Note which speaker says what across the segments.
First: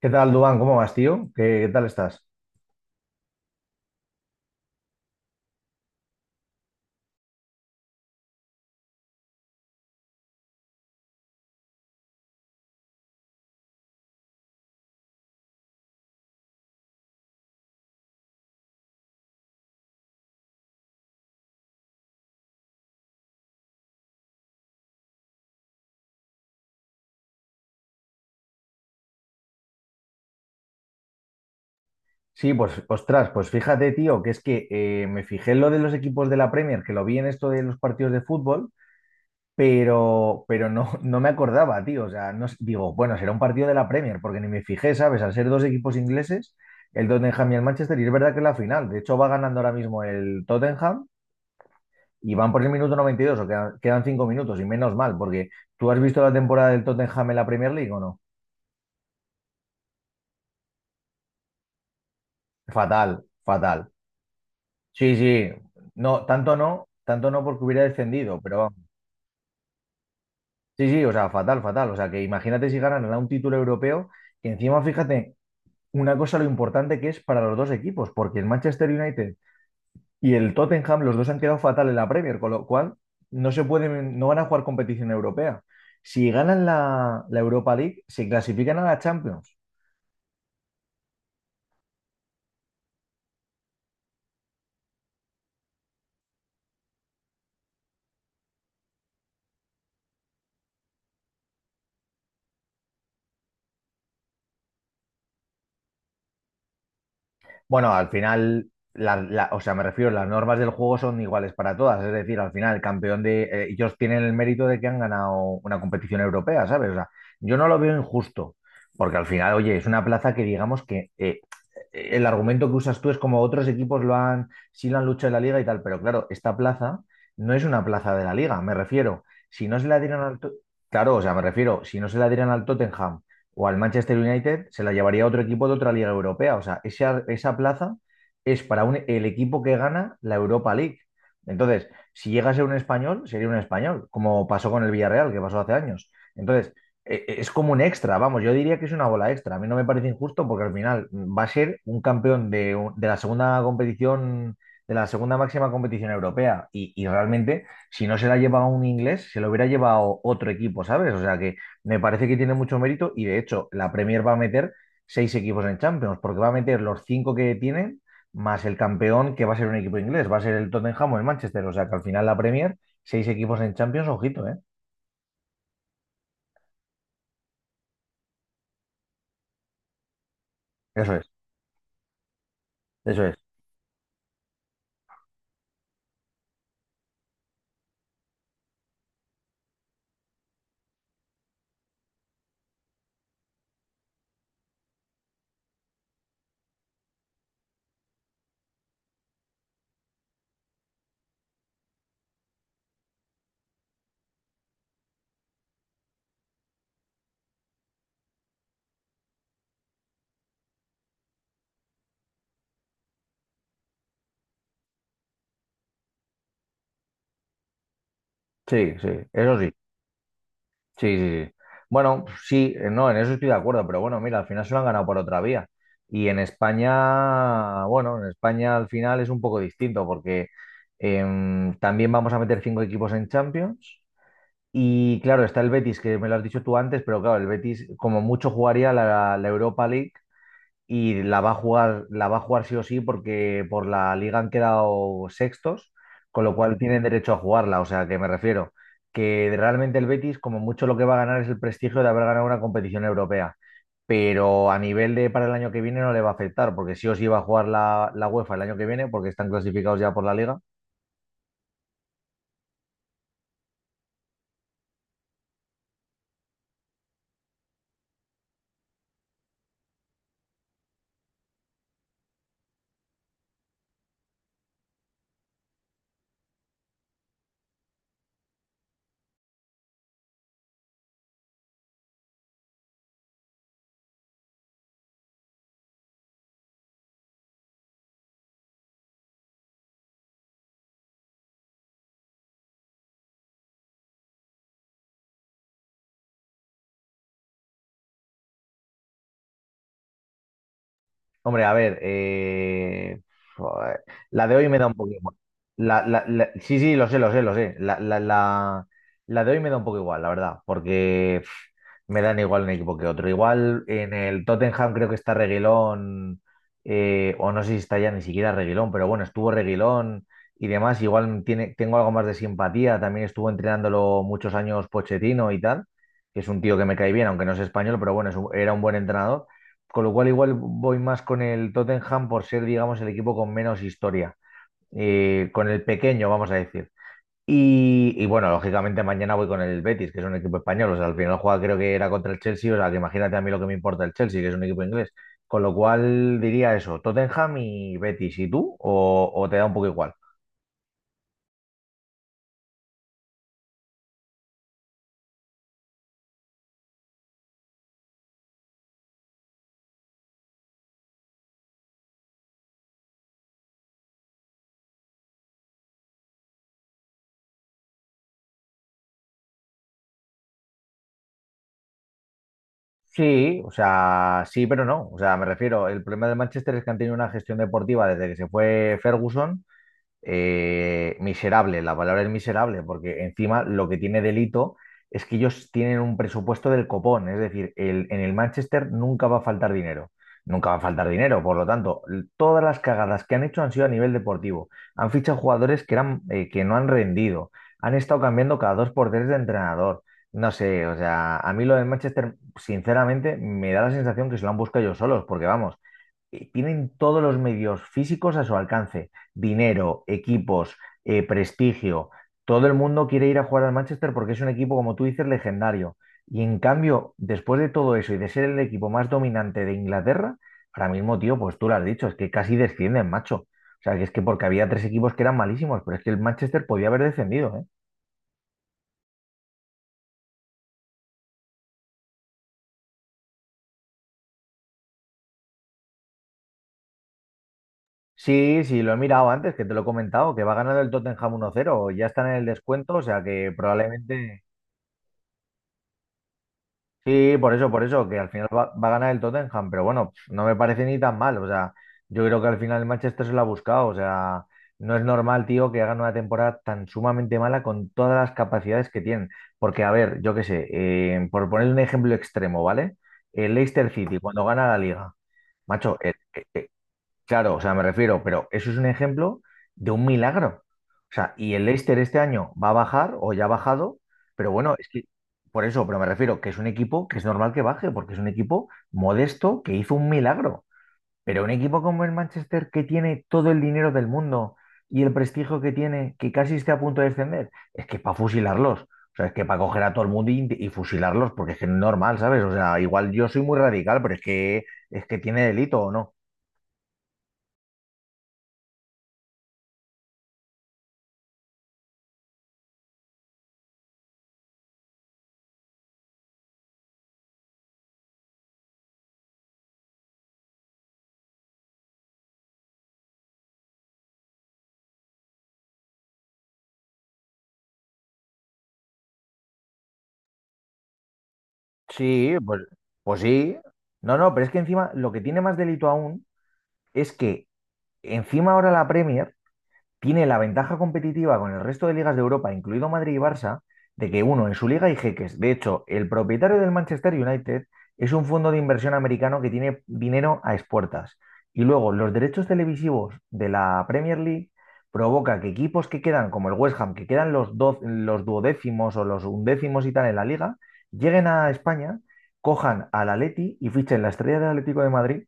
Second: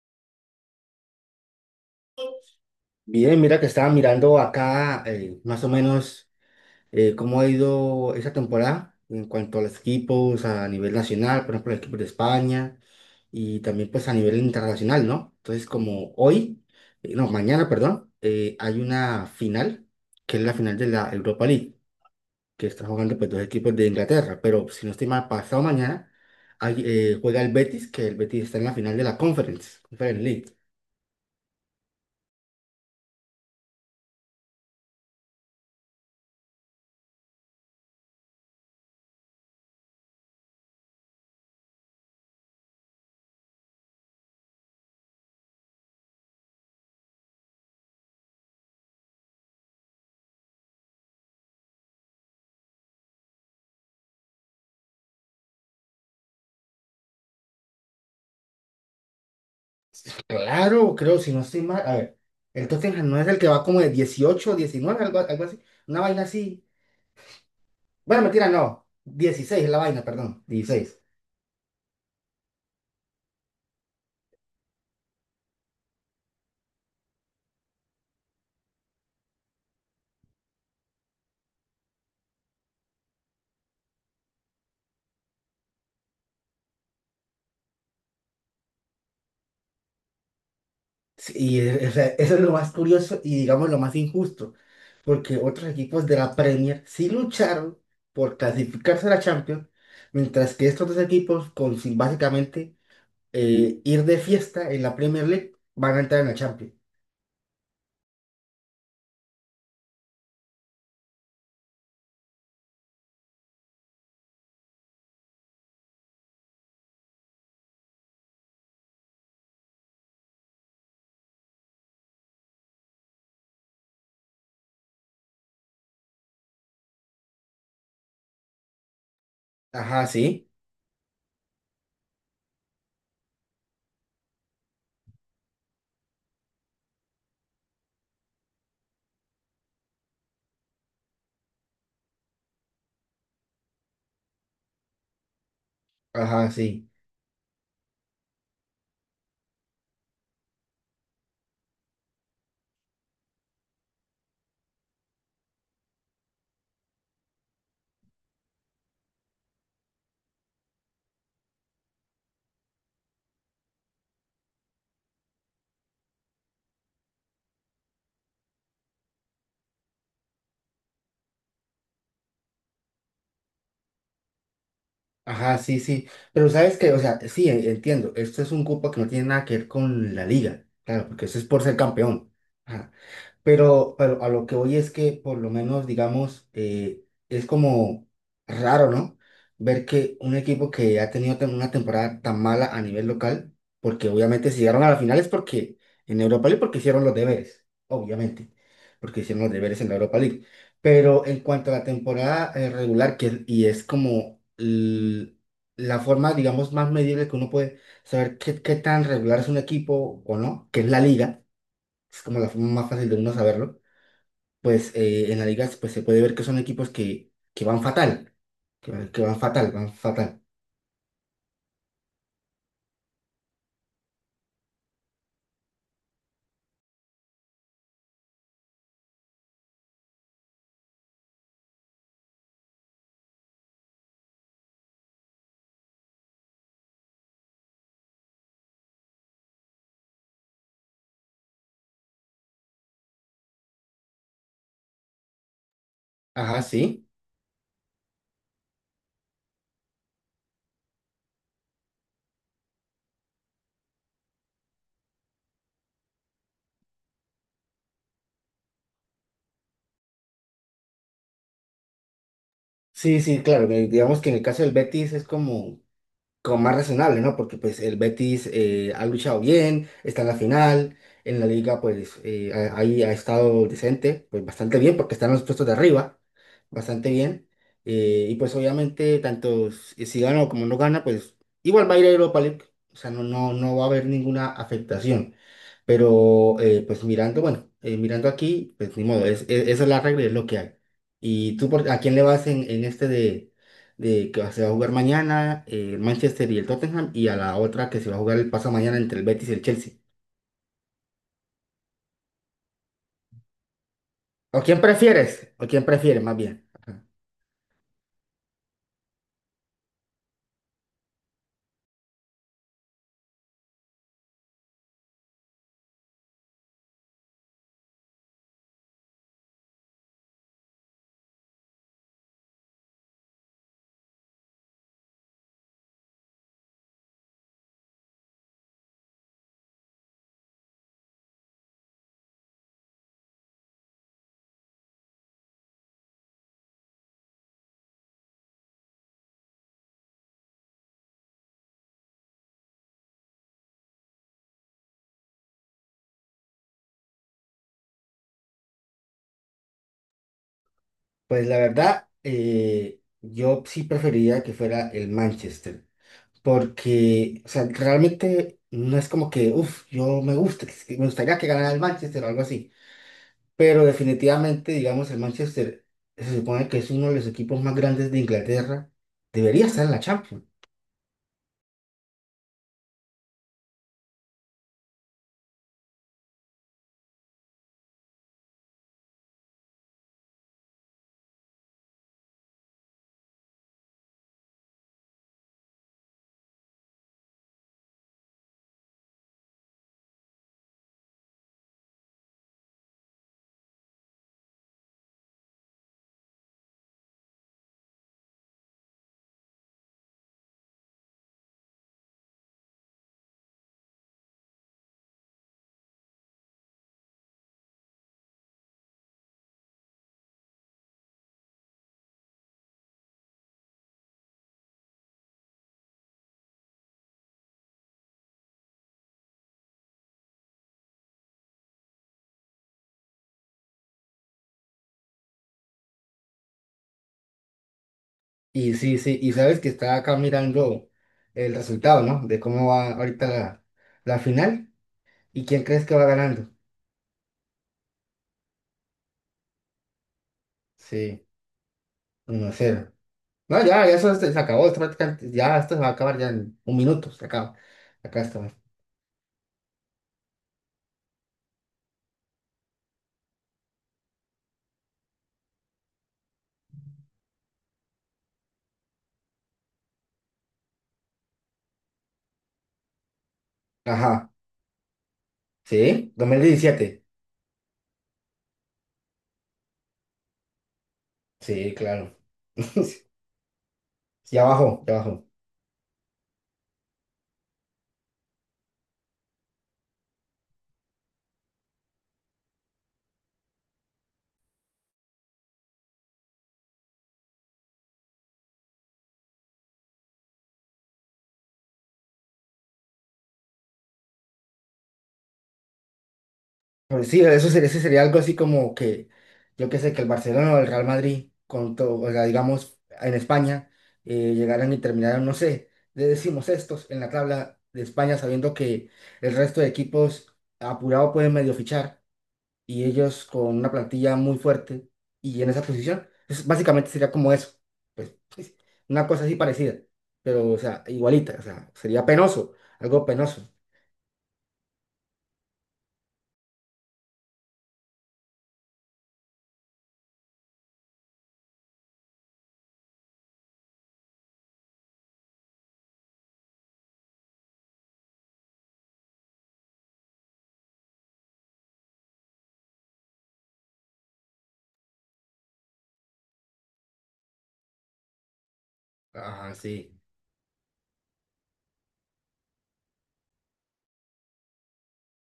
Speaker 1: ¿Qué tal, Dubán? ¿Cómo vas, tío? ¿Qué tal estás?
Speaker 2: Bien, mira que estaba mirando acá, más o menos, cómo ha ido esa temporada en cuanto a los equipos a nivel nacional, por ejemplo, el equipo de España, y también, pues, a nivel internacional, ¿no? Entonces, como hoy, no, mañana, perdón, hay una final, que es la final de la Europa League, que están jugando, pues, dos equipos de Inglaterra, pero, si no estoy mal, pasado mañana hay, juega el Betis, que el Betis está en la final de la Conference, Conference League.
Speaker 1: Sí, pues, ostras, pues fíjate, tío, que es que me fijé en lo de los equipos de la Premier, que lo vi en esto de los partidos de fútbol, pero no me acordaba, tío. O sea, no, digo, bueno, será un partido de la Premier, porque ni me fijé, ¿sabes? Al ser dos equipos ingleses, el Tottenham y el Manchester, y es verdad que es la final. De hecho, va ganando ahora mismo el Tottenham y van por el minuto 92, o quedan 5 minutos, y menos mal, porque ¿tú has visto la temporada del Tottenham en la Premier League o no?
Speaker 2: Claro, creo, si no estoy mal. A ver, el Tottenham no
Speaker 1: Fatal,
Speaker 2: es el que va como de
Speaker 1: fatal.
Speaker 2: 18, 19
Speaker 1: Sí,
Speaker 2: algo, algo
Speaker 1: sí,
Speaker 2: así. Una vaina
Speaker 1: no, tanto
Speaker 2: así.
Speaker 1: no, tanto no porque hubiera
Speaker 2: Bueno,
Speaker 1: descendido,
Speaker 2: mentira,
Speaker 1: pero vamos.
Speaker 2: no. 16 es la vaina, perdón.
Speaker 1: Sí,
Speaker 2: 16.
Speaker 1: sí, o sea, fatal, fatal. O sea, que imagínate si ganan a un título europeo, que encima, fíjate, una cosa lo importante que es para los dos equipos, porque el Manchester United y el Tottenham, los dos han quedado fatal en la Premier, con lo cual no se pueden, no van a jugar competición europea. Si ganan la Europa League, se clasifican a la Champions.
Speaker 2: Sí, y o sea, eso es lo más curioso y, digamos, lo más injusto, porque otros equipos de la Premier sí lucharon por clasificarse a la Champions, mientras que estos dos equipos, con sin básicamente ir de fiesta en la Premier League, van a entrar en la Champions.
Speaker 1: Bueno, al final, o sea, me refiero, las normas del juego son iguales para todas. Es decir, al final, el campeón de. Ellos tienen el mérito de que han ganado una competición europea, ¿sabes? O sea, yo no lo veo injusto, porque al final, oye, es una plaza que digamos que el argumento que usas tú es como otros equipos lo han, sí lo han luchado en la liga y tal, pero claro, esta plaza no es una plaza de la liga, me refiero. Si no se la
Speaker 2: Ajá,
Speaker 1: dieran al.
Speaker 2: sí.
Speaker 1: To- Claro, o sea, me refiero, si no se la dieran al Tottenham o al Manchester United, se la llevaría a otro equipo de otra liga europea. O sea, esa plaza es para el equipo que gana la Europa League. Entonces, si llega a ser un español, sería un español, como pasó con el Villarreal, que pasó hace años.
Speaker 2: Ajá,
Speaker 1: Entonces,
Speaker 2: sí.
Speaker 1: es como un extra, vamos, yo diría que es una bola extra. A mí no me parece injusto porque al final va a ser un campeón de, de la segunda competición, de la segunda máxima competición europea. Y realmente, si no se la lleva un inglés, se lo hubiera llevado otro equipo, ¿sabes? O sea que me parece que tiene mucho mérito y de hecho la Premier va a meter seis equipos en Champions, porque va a meter los cinco que tienen más el campeón que va a ser un equipo inglés, va a ser el Tottenham o el Manchester. O sea que al final la Premier, seis equipos en Champions, ojito, ¿eh?
Speaker 2: Ajá, sí, sí. Pero sabes que, o sea, sí, entiendo. Esto es un cupo que no tiene nada que ver con la liga. Claro,
Speaker 1: Eso
Speaker 2: porque
Speaker 1: es,
Speaker 2: eso es por ser campeón.
Speaker 1: eso es.
Speaker 2: Pero, a lo que voy es que, por lo menos, digamos, es como raro, ¿no? Ver que un equipo que ha tenido una temporada tan mala a nivel local, porque, obviamente, si llegaron a la final es porque en Europa League, porque hicieron los deberes, obviamente, porque hicieron los deberes en la Europa League. Pero, en cuanto a la temporada, regular, y es como la forma, digamos, más medible que uno puede saber qué, qué tan regular es un equipo o no, que es la liga, es como la forma más fácil de uno saberlo, pues, en la liga, pues, se puede ver que son equipos que, van fatal, que,
Speaker 1: Sí, sí,
Speaker 2: van que van
Speaker 1: eso sí.
Speaker 2: fatal, van fatal.
Speaker 1: Sí, sí, sí. Bueno, sí, no, en eso estoy de acuerdo, pero bueno, mira, al final se lo han ganado por otra vía. Y en España, bueno, en España al final es un poco distinto porque también vamos a meter cinco equipos en Champions. Y claro, está el Betis, que me lo has dicho tú antes, pero claro, el Betis como mucho jugaría la Europa League y la va a jugar, la va a jugar sí o sí porque por la liga han quedado sextos, con lo
Speaker 2: Ajá,
Speaker 1: cual tienen
Speaker 2: sí.
Speaker 1: derecho a jugarla. O sea, que me refiero que realmente el Betis como mucho lo que va a ganar es el prestigio de haber ganado una competición europea, pero a nivel de para el año que viene no le va a afectar porque sí o sí va a jugar la UEFA el año que viene porque están clasificados ya por la liga.
Speaker 2: Sí, sí, claro, que, digamos, que en el caso del Betis es como, como más razonable, ¿no? Porque, pues, el Betis, ha luchado bien, está en la final, en la liga, pues, ahí ha estado decente, pues bastante bien, porque están en los puestos de arriba, bastante bien. Y, pues, obviamente, tanto si gana o como no gana, pues igual va a ir a Europa League, o sea, no, no va a haber ninguna afectación. Pero, pues mirando, bueno, mirando aquí, pues ni modo, es, esa es la regla, es lo que hay. ¿Y tú por, a quién le vas en este de que se va a jugar mañana, el Manchester y el Tottenham, y a la otra que se va a jugar el paso mañana entre el Betis y el Chelsea?
Speaker 1: Hombre, a ver, joder, la de
Speaker 2: ¿O
Speaker 1: hoy me
Speaker 2: quién
Speaker 1: da un poco
Speaker 2: prefieres?
Speaker 1: igual.
Speaker 2: ¿O quién
Speaker 1: La,
Speaker 2: prefieres,
Speaker 1: la-
Speaker 2: más
Speaker 1: la-
Speaker 2: bien?
Speaker 1: sí,
Speaker 2: Ajá.
Speaker 1: sí, lo sé, lo sé, lo sé. La de hoy me da un poco igual, la verdad, porque pf, me dan igual un equipo que otro. Igual en el Tottenham creo que está Reguilón, o no sé si está ya ni siquiera Reguilón, pero bueno, estuvo Reguilón y demás. Igual tiene, tengo algo más de simpatía. También estuvo entrenándolo muchos años Pochettino y tal, que es un tío que me cae bien, aunque no es español, pero bueno, es era un buen entrenador. Con lo cual igual voy más con el Tottenham por ser, digamos, el equipo con menos historia, con el pequeño, vamos a decir. Y, bueno, lógicamente mañana voy con el Betis, que es un equipo español. O sea, al final juega creo que era contra el Chelsea, o sea, que imagínate a mí lo que me importa el Chelsea, que es un equipo inglés. Con lo cual diría eso, Tottenham y Betis, ¿y tú? ¿O te da un poco igual?
Speaker 2: Pues, la verdad, yo sí preferiría que fuera el Manchester, porque, o sea, realmente no es como que, uff, yo me gusta, es que me gustaría que ganara el Manchester o algo así. Pero, definitivamente, digamos, el Manchester se supone que es uno de los equipos más grandes de Inglaterra. Debería estar en la Champions.
Speaker 1: Sí, o sea, sí, pero no. O sea, me refiero, el problema del Manchester es que han tenido una gestión deportiva desde que se fue Ferguson miserable, la palabra es miserable, porque encima lo que tiene delito es que ellos tienen un presupuesto del copón, es decir, en el Manchester nunca va a faltar dinero, nunca va a faltar dinero, por lo tanto, todas las cagadas que han hecho han sido a nivel deportivo, han fichado jugadores que, eran, que no han rendido, han estado cambiando cada dos por tres de entrenador. No sé, o sea, a mí lo del Manchester, sinceramente, me da la sensación que se lo han buscado ellos solos, porque vamos, tienen todos los medios físicos a su alcance, dinero, equipos, prestigio. Todo el mundo quiere ir a jugar al Manchester porque es un equipo, como tú dices, legendario. Y en cambio, después de todo eso y de ser el equipo más dominante de Inglaterra, ahora mismo, tío, pues tú lo has dicho, es que casi descienden, macho. O sea, que es que porque había tres equipos que eran malísimos, pero es que el Manchester podía haber descendido, ¿eh?
Speaker 2: Y sí, sí, y sabes que está acá mirando el resultado, ¿no? De cómo va ahorita la, la final y quién crees que va ganando.
Speaker 1: Sí, sí, lo he mirado antes, que te lo he comentado, que va ganando el
Speaker 2: Sí,
Speaker 1: Tottenham 1-0, ya están en el
Speaker 2: 1-0.
Speaker 1: descuento, o sea que
Speaker 2: No, ya, ya eso se, se
Speaker 1: probablemente.
Speaker 2: acabó, esto prácticamente- ya esto se va a acabar ya en un minuto, se
Speaker 1: Sí,
Speaker 2: acaba.
Speaker 1: por eso, que
Speaker 2: Acá
Speaker 1: al final
Speaker 2: está.
Speaker 1: va a ganar el Tottenham, pero bueno, pf, no me parece ni tan mal. O sea, yo creo que al final el Manchester se lo ha buscado. O sea, no es normal, tío, que hagan una temporada tan sumamente mala con todas las capacidades que tienen. Porque, a ver, yo qué sé, por poner un ejemplo extremo, ¿vale? El Leicester City,
Speaker 2: Ajá,
Speaker 1: cuando gana la liga, macho,
Speaker 2: sí, 2017.
Speaker 1: claro, o sea, me refiero, pero eso es un ejemplo de un milagro. O sea, y el
Speaker 2: Sí,
Speaker 1: Leicester
Speaker 2: claro.
Speaker 1: este año va a bajar o ya ha bajado,
Speaker 2: Ya
Speaker 1: pero bueno,
Speaker 2: bajó,
Speaker 1: es
Speaker 2: ya
Speaker 1: que
Speaker 2: bajó.
Speaker 1: por eso, pero me refiero que es un equipo que es normal que baje, porque es un equipo modesto que hizo un milagro. Pero un equipo como el Manchester que tiene todo el dinero del mundo y el prestigio que tiene, que casi esté a punto de descender, es que para fusilarlos. O sea, es que para coger a todo el mundo y fusilarlos, porque es que no es normal, ¿sabes? O sea, igual yo soy muy radical, pero es que tiene delito, ¿o no?
Speaker 2: Pues sí, eso sería, ese sería algo así como que, yo qué sé, que el Barcelona o el Real Madrid, con todo, o sea, digamos, en España, llegaran y terminaran, no sé, de decimos estos en la tabla de España, sabiendo que el resto de equipos apurado pueden medio fichar y ellos con una plantilla muy fuerte y en esa posición, es- básicamente sería como eso, pues, una cosa así parecida, pero, o sea, igualita, o sea, sería
Speaker 1: Sí,
Speaker 2: penoso,
Speaker 1: pues,
Speaker 2: algo
Speaker 1: pues
Speaker 2: penoso.
Speaker 1: sí. No, no, pero es que encima lo que tiene más delito aún es que encima ahora la Premier tiene la ventaja competitiva con el resto de ligas de Europa, incluido Madrid y Barça, de que uno, en su liga hay jeques. De hecho, el propietario del Manchester United es un fondo de inversión americano que tiene dinero a expuertas. Y luego, los derechos televisivos de la Premier League provoca que equipos que quedan, como el West Ham, que quedan los duodécimos o los
Speaker 2: Ajá,
Speaker 1: undécimos y
Speaker 2: sí.
Speaker 1: tal en la liga, lleguen a España, cojan al Atleti y fichen la estrella del Atlético de Madrid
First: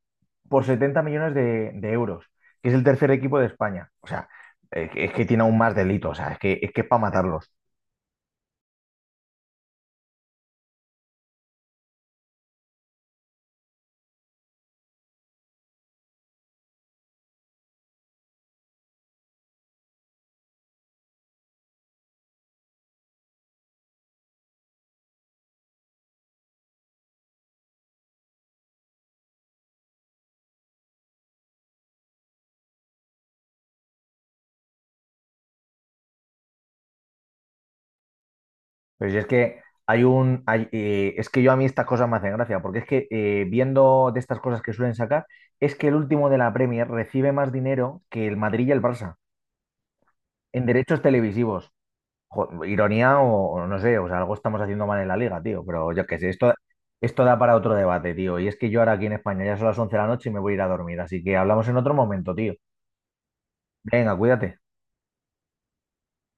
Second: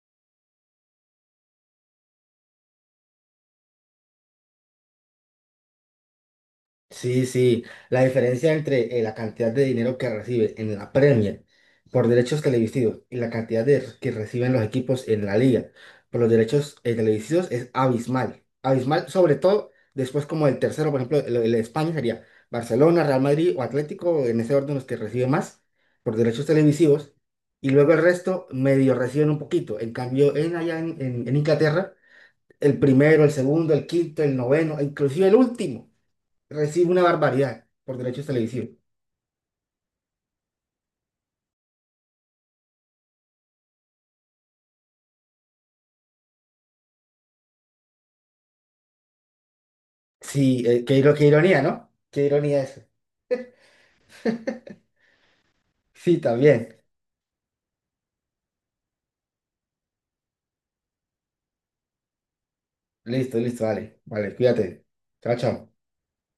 Speaker 1: por 70 millones de euros, que es el tercer equipo de España. O sea, es que tiene aún más delitos, o sea, es que para
Speaker 2: Sí,
Speaker 1: matarlos.
Speaker 2: sí, la diferencia entre, la cantidad de dinero que recibe en la Premier por derechos televisivos y la cantidad de, que reciben los equipos en la liga por los derechos, televisivos, es abismal. Abismal, sobre todo, después, como el tercero, por ejemplo, el de España sería Barcelona, Real Madrid o Atlético, en ese orden los que recibe más por derechos televisivos, y luego el resto medio reciben un poquito. En cambio, en allá en en Inglaterra, el primero, el segundo, el quinto, el noveno, e inclusive el último recibe una barbaridad por derechos televisivos.
Speaker 1: Pero si es que es que yo a mí estas cosas me hacen gracia, porque es que viendo de estas cosas que suelen sacar, es que el último de la Premier recibe más dinero que el Madrid y el Barça
Speaker 2: Sí,
Speaker 1: en
Speaker 2: qué,
Speaker 1: derechos
Speaker 2: qué ironía,
Speaker 1: televisivos.
Speaker 2: ¿no? Qué ironía
Speaker 1: Jo-
Speaker 2: eso.
Speaker 1: ironía o no sé, o sea, algo estamos haciendo mal en la liga, tío, pero yo qué
Speaker 2: Sí,
Speaker 1: sé, esto,
Speaker 2: también.
Speaker 1: esto da para otro debate, tío. Y es que yo ahora aquí en España ya son las 11 de la noche y me voy a ir a dormir, así que hablamos en otro momento, tío.
Speaker 2: Listo, listo, vale.
Speaker 1: Venga,
Speaker 2: Vale,
Speaker 1: cuídate.
Speaker 2: cuídate. Chao, chao.